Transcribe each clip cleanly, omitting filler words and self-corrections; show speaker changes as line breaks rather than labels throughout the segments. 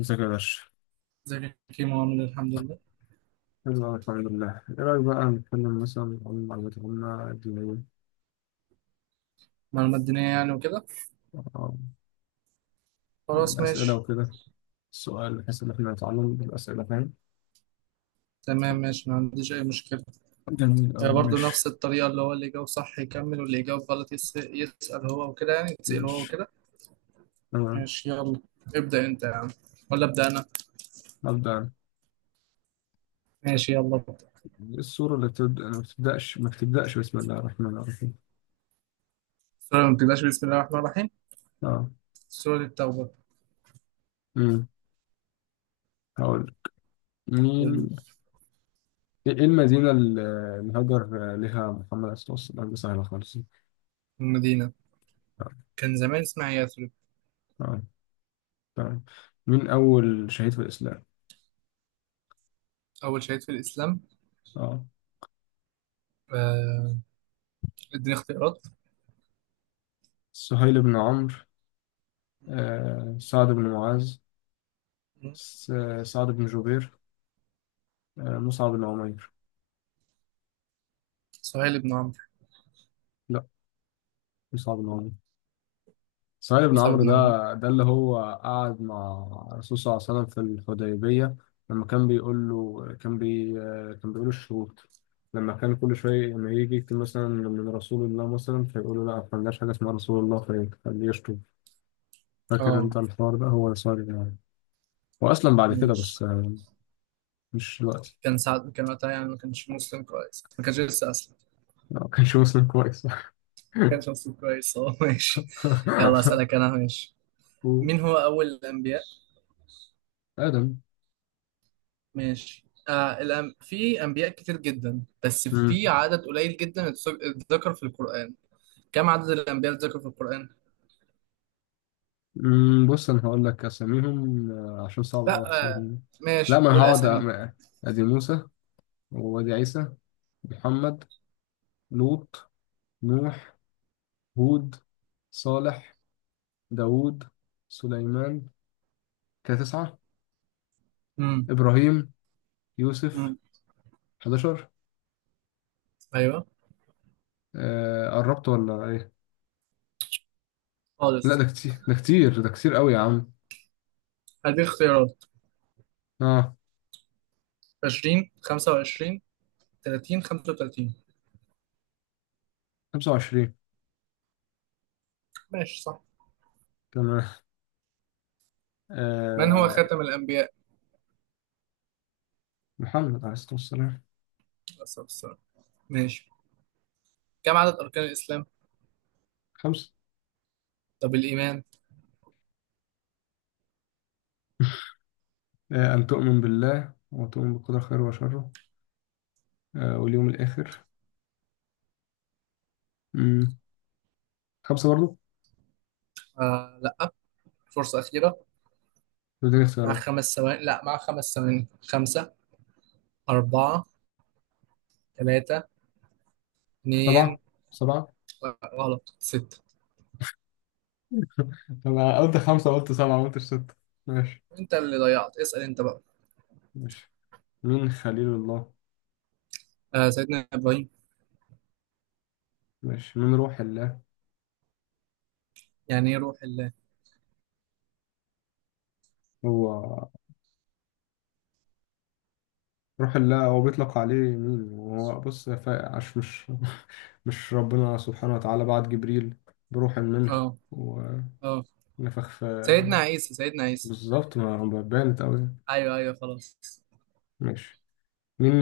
ازيك يا باشا؟
ازيك يا كيمو عامل إيه؟ الحمد لله.
يلا، الحمد لله، إيه رأيك بقى نتكلم مثلا عن معلومات العامة الدينية؟
معلومات دينية يعني وكده.
آه،
خلاص
يعني أسئلة
ماشي.
وكده، السؤال بحيث إن إحنا نتعلم بالأسئلة فاهم؟
تمام ماشي، ما عنديش أي مشكلة.
جميل أوي.
آه، برضو
ماشي.
نفس الطريقة، اللي هو اللي يجاوب صح يكمل واللي يجاوب غلط يسأل هو وكده، يعني يتسأل هو
ماشي.
وكده.
تمام.
ماشي يلا. ابدأ أنت يا عم، ولا أبدأ أنا؟
أبدأ أنا.
ماشي يلا ابدأ.
السورة اللي بتبدأ ما بتبدأش بسم الله الرحمن الرحيم.
سورة ما بتبدأش بسم الله الرحمن الرحيم.
أه.
سورة التوبة.
أمم هقول مين. إيه المدينة اللي هاجر لها محمد عليه الصلاة والسلام. دي سهلة خالص. أه.
والمدينة كان زمان اسمها يثرب.
آه. تمام. مين أول شهيد في الإسلام؟
أول شهيد في الإسلام.
أه.
آه، اديني اختيارات.
سهيل بن عمرو.
م-
سعد بن معاذ.
م-
س- سعد بن جبير.
م-
مصعب بن عمير.
سهيل بن عمرو.
لا، مصعب بن عمير، سعيد بن
مصعب
عمرو.
بن
ده
عمرو.
ده اللي هو قعد مع الرسول صلى الله عليه وسلم في الحديبية، لما كان بيقول له، كان بي آه، كان بيقول الشروط. لما كان كل شوية لما يجي يكتب مثلا من رسول الله، مثلا فيقول له لا ما عندناش حاجة اسمها رسول الله فيخليه يشتم. فاكر
اه
انت الحوار ده؟ هو سعيد بن عمرو. هو أسلم بعد كده
ماشي.
بس. مش دلوقتي.
كان ساعات كان وقتها، يعني ما كانش مسلم كويس، ما كانش لسه أسلم.
لا، ما كانش مسلم كويس.
ما كانش مسلم كويس. هو ماشي. يلا أسألك أنا، ماشي.
و-
مين هو أول الأنبياء؟
آدم.
ماشي. في أنبياء كتير جدا، بس
مم.
في عدد قليل جدا اتذكر في القرآن. كم عدد الأنبياء اللي اتذكروا في القرآن؟
مم. بص أنا هقول لك أساميهم، عشان صعب أوي
لا
أحصرهم. لا،
ماشي،
ما أنا
قول
هقعد
أسامي.
أدي موسى، وأدي عيسى، محمد، لوط، نوح، هود، صالح، داوود، سليمان. كده تسعة.
امم.
إبراهيم، يوسف،
امم.
11.
أيوه
قربت ولا إيه؟ لا،
خالص.
ده كتير، ده كتير، ده كتير أوي يا عم.
هدي اختيارات.
آه،
20، 25، 30، 35.
25.
ماشي صح.
تمام.
من هو
آه،
خاتم الأنبياء؟
محمد عليه الصلاة والسلام.
بس بس. ماشي. كم عدد أركان الإسلام؟
خمسة.
طب الإيمان؟
آه، أن تؤمن بالله وتؤمن بالقدر خيره وشره، واليوم الآخر. مم. خمسة برضو.
آه لأ، فرصة أخيرة.
بدون
مع
اختيارات.
5 ثواني، لأ مع 5 ثواني. خمسة، أربعة، ثلاثة،
سبعة،
اتنين.
سبعة.
لأ، غلط، ستة.
أنا قلت خمسة، قلت سبعة، ما قلتش ستة. ماشي.
أنت اللي ضيعت، اسأل أنت بقى.
ماشي. مين خليل الله؟
آه سيدنا إبراهيم.
ماشي. مين روح الله؟
يعني إيه روح الله؟
هو، روح الله هو بيطلق عليه مين. هو بص يا عش مش. مش ربنا سبحانه وتعالى بعت جبريل بروح منه
آه. آه
ونفخ في.
سيدنا عيسى، سيدنا عيسى.
بالظبط. ما بانت أوي.
أيوه أيوه خلاص.
ماشي. مين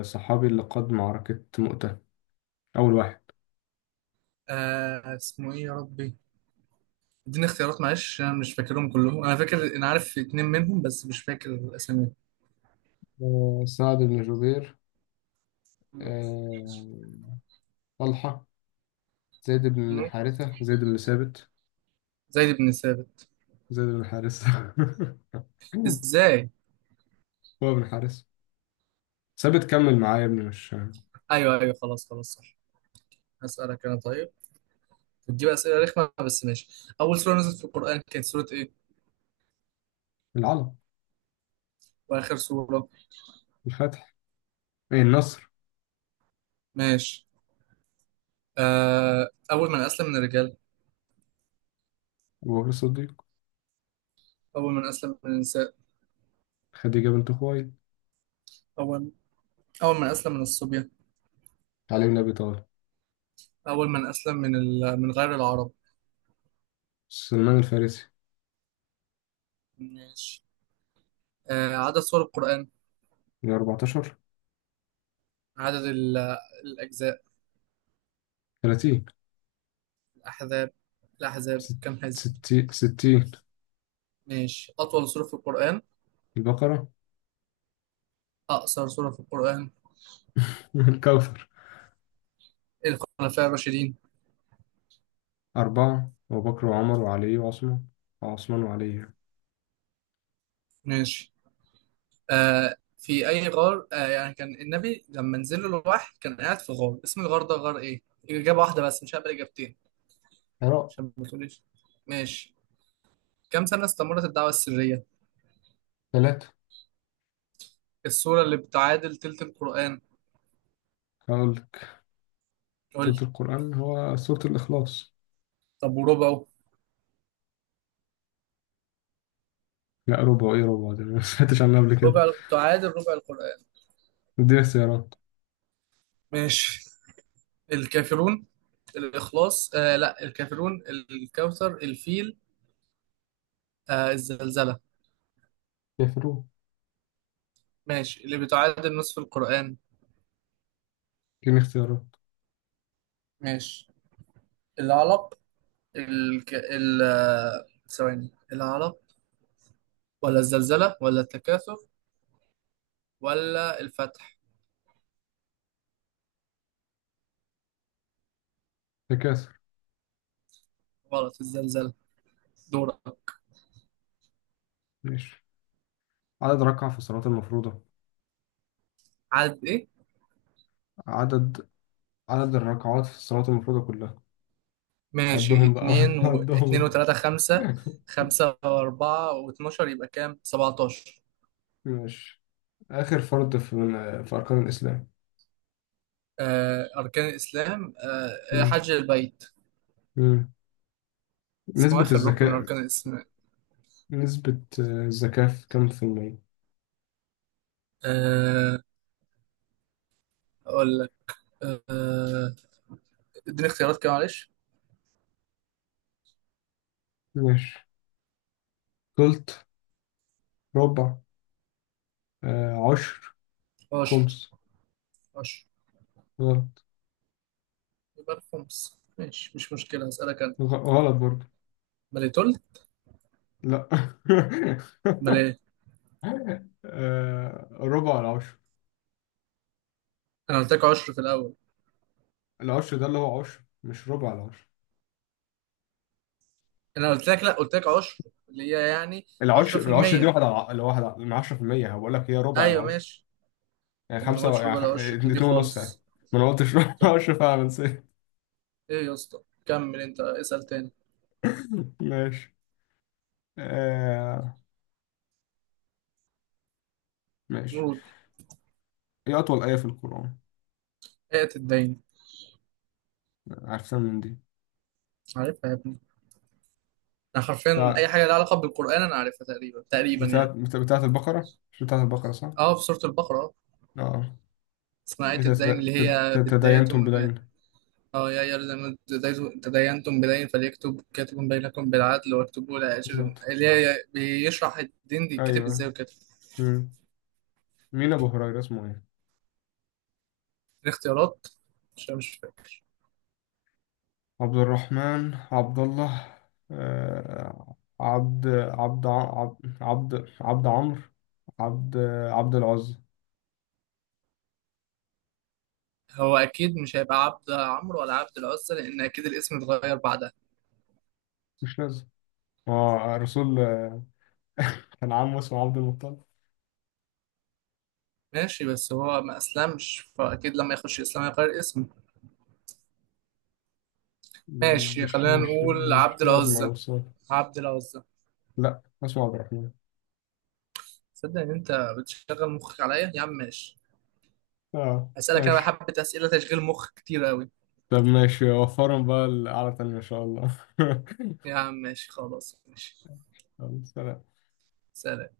الصحابي اللي قاد معركة مؤتة؟ أول واحد.
اسمه إيه يا ربي؟ اديني اختيارات معلش، أنا مش فاكرهم كلهم، أنا فاكر، أنا عارف اتنين منهم بس مش فاكر الأسامي.
سعد بن جبير.
م-
آه، طلحة، زيد بن
م-
حارثة، زيد بن ثابت،
زيد بن ثابت.
زيد بن حارثة.
إزاي؟
هو بن حارثة، ثابت. كمل معايا يا ابني مش.
ايوه ايوه خلاص خلاص صح. هسألك انا طيب، بتجيب اسئله رخمه بس ماشي. اول سوره نزلت في القران كانت سوره ايه؟
العلم.
واخر سوره؟
الفتح. إيه، النصر.
ماشي. اول من اسلم من الرجال؟
أبو بكر الصديق.
اول من اسلم من النساء؟
خديجة بنت خويلد.
اول اول من اسلم من الصبية؟
علي بن أبي طالب.
اول من اسلم من غير العرب؟
سلمان الفارسي.
ماشي. عدد سور القران؟
من 14.
عدد الاجزاء؟
30.
الاحزاب الاحزاب
ست-
كم حزب؟
60.
ماشي. اطول سوره في القران؟
البقرة.
اقصر سوره في القران؟
الكوثر.
الخلفاء الراشدين؟
أربعة: أبو بكر وعمر وعلي وعثمان. وعثمان وعلي.
ماشي. في اي غار، يعني كان النبي لما نزل له الوحي كان قاعد في غار، اسم الغار ده غار ايه؟ اجابه واحده بس، مش هقبل اجابتين،
قراءة.
عشان ما تقوليش. ماشي. كم سنه استمرت الدعوه السريه؟
ثلاثة.
السوره اللي بتعادل تلت القران؟
هقولك.
قول
سورة
لي.
القرآن هو سورة الإخلاص.
طب وربعه؟
لا، ربع إيه؟ ربع ده أنا ما سمعتش عنها قبل كده.
ربع تعادل ربع القران.
اديني اختيارات.
ماشي. الكافرون، الاخلاص، آه لا، الكافرون، الكوثر، الفيل، الزلزله.
كافرون.
ماشي. اللي بتعادل نصف القران؟
اديني اختيارات.
ماشي. العلق، الك... ال آه، ثواني، العرب، ولا الزلزلة، ولا التكاثر، ولا الفتح؟
تكاثر.
غلط. الزلزلة. دورة.
ماشي. عدد ركعة في الصلاة المفروضة.
عدد ايه؟
عدد عدد الركعات في الصلاة المفروضة كلها.
ماشي.
عدهم بقى. عدهم
اتنين
انت.
وتلاتة، خمسة. خمسة وأربعة واتناشر، يبقى كام؟ 17.
ماشي. آخر فرض في من في أركان الإسلام.
أركان الإسلام،
مم.
حج البيت.
مم.
اسمه إيه؟
نسبة
آخر ركن من
الزكاة.
أركان الإسلام.
نسبة الزكاة في كم في المية؟
آه أقول لك. آه اديني اختيارات كده معلش.
ماشي. تلت. ربع. آه، عشر.
عشر.
خمس.
عشر.
غلط.
يبقى الخمس، ماشي مش مشكلة، هسألك أنا.
غلط برضه.
مليتول.
لا.
ملي.
آه، ربع العشر.
انا قلت لك عشر في الاول.
العشر ده اللي هو عشر، مش ربع العشر.
انا قلت لك، لا قلت لك عشر، اللي هي يعني
العشر دي
10%.
واحد على اللي واحد من عشرة في المية، هقول لك هي ربع
ايوه
العشر.
ماشي.
يعني
طب ما
خمسة
تقولش
يعني
ربع العشر
اتنين،
دي
اتنين ونص يعني.
خالص.
ما انا قلتش ربع
طب،
العشر، فعلا نسيت.
ايه يا اسطى؟ كمل انت، اسال تاني.
ماشي. آه، ماشي.
قول.
ايه أطول آية في القرآن؟
ايه الدين؟
عارفها من دي.
عارفها يا ابني، انا حرفيا
بتاع،
اي حاجه لها علاقه بالقران انا عارفها تقريبا تقريبا
بتاعت،
يعني.
بتاعت البقرة، مش بتاعت البقرة صح؟
اه في سوره البقره، اه
اه.
اسمها آية
إذا
الدين، اللي هي بدايته
تداينتم بدين.
يا أيها الذين آمنوا تداينتم بدين فليكتب كاتب بينكم بالعدل واكتبوا، إلى آخر،
بالظبط.
اللي هي بيشرح الدين دي يتكتب
أيوه.
ازاي وكده.
مم. مين أبو هريرة اسمه إيه؟
الاختيارات، عشان مش فاكر.
عبد الرحمن، عبد الله، آه، عبد، عبد، عبد، عبد، عبد عمرو، عبد، عبد العزى.
هو اكيد مش هيبقى عبد عمرو ولا عبد العزة، لان اكيد الاسم اتغير بعدها.
مش لازم. هو الرسول كان عمه اسمه عبد المطلب.
ماشي بس هو ما اسلمش، فاكيد لما يخش الاسلام هيغير اسمه. ماشي
مش
خلينا
مش
نقول
مش
عبد
لازم
العزة.
أو السؤال.
عبد العزة.
لا، اسمه عبد الرحمن.
تصدق ان انت بتشغل مخك عليا يا عم؟ ماشي.
آه،
هسألك انا بقى
ماشي.
حبة اسئلة تشغيل مخ كتير قوي.
طب ماشي، وفرهم بقى القعدة التانية إن شاء الله.
يا عم ماشي خلاص ماشي.
يلا، سلام.
سلام.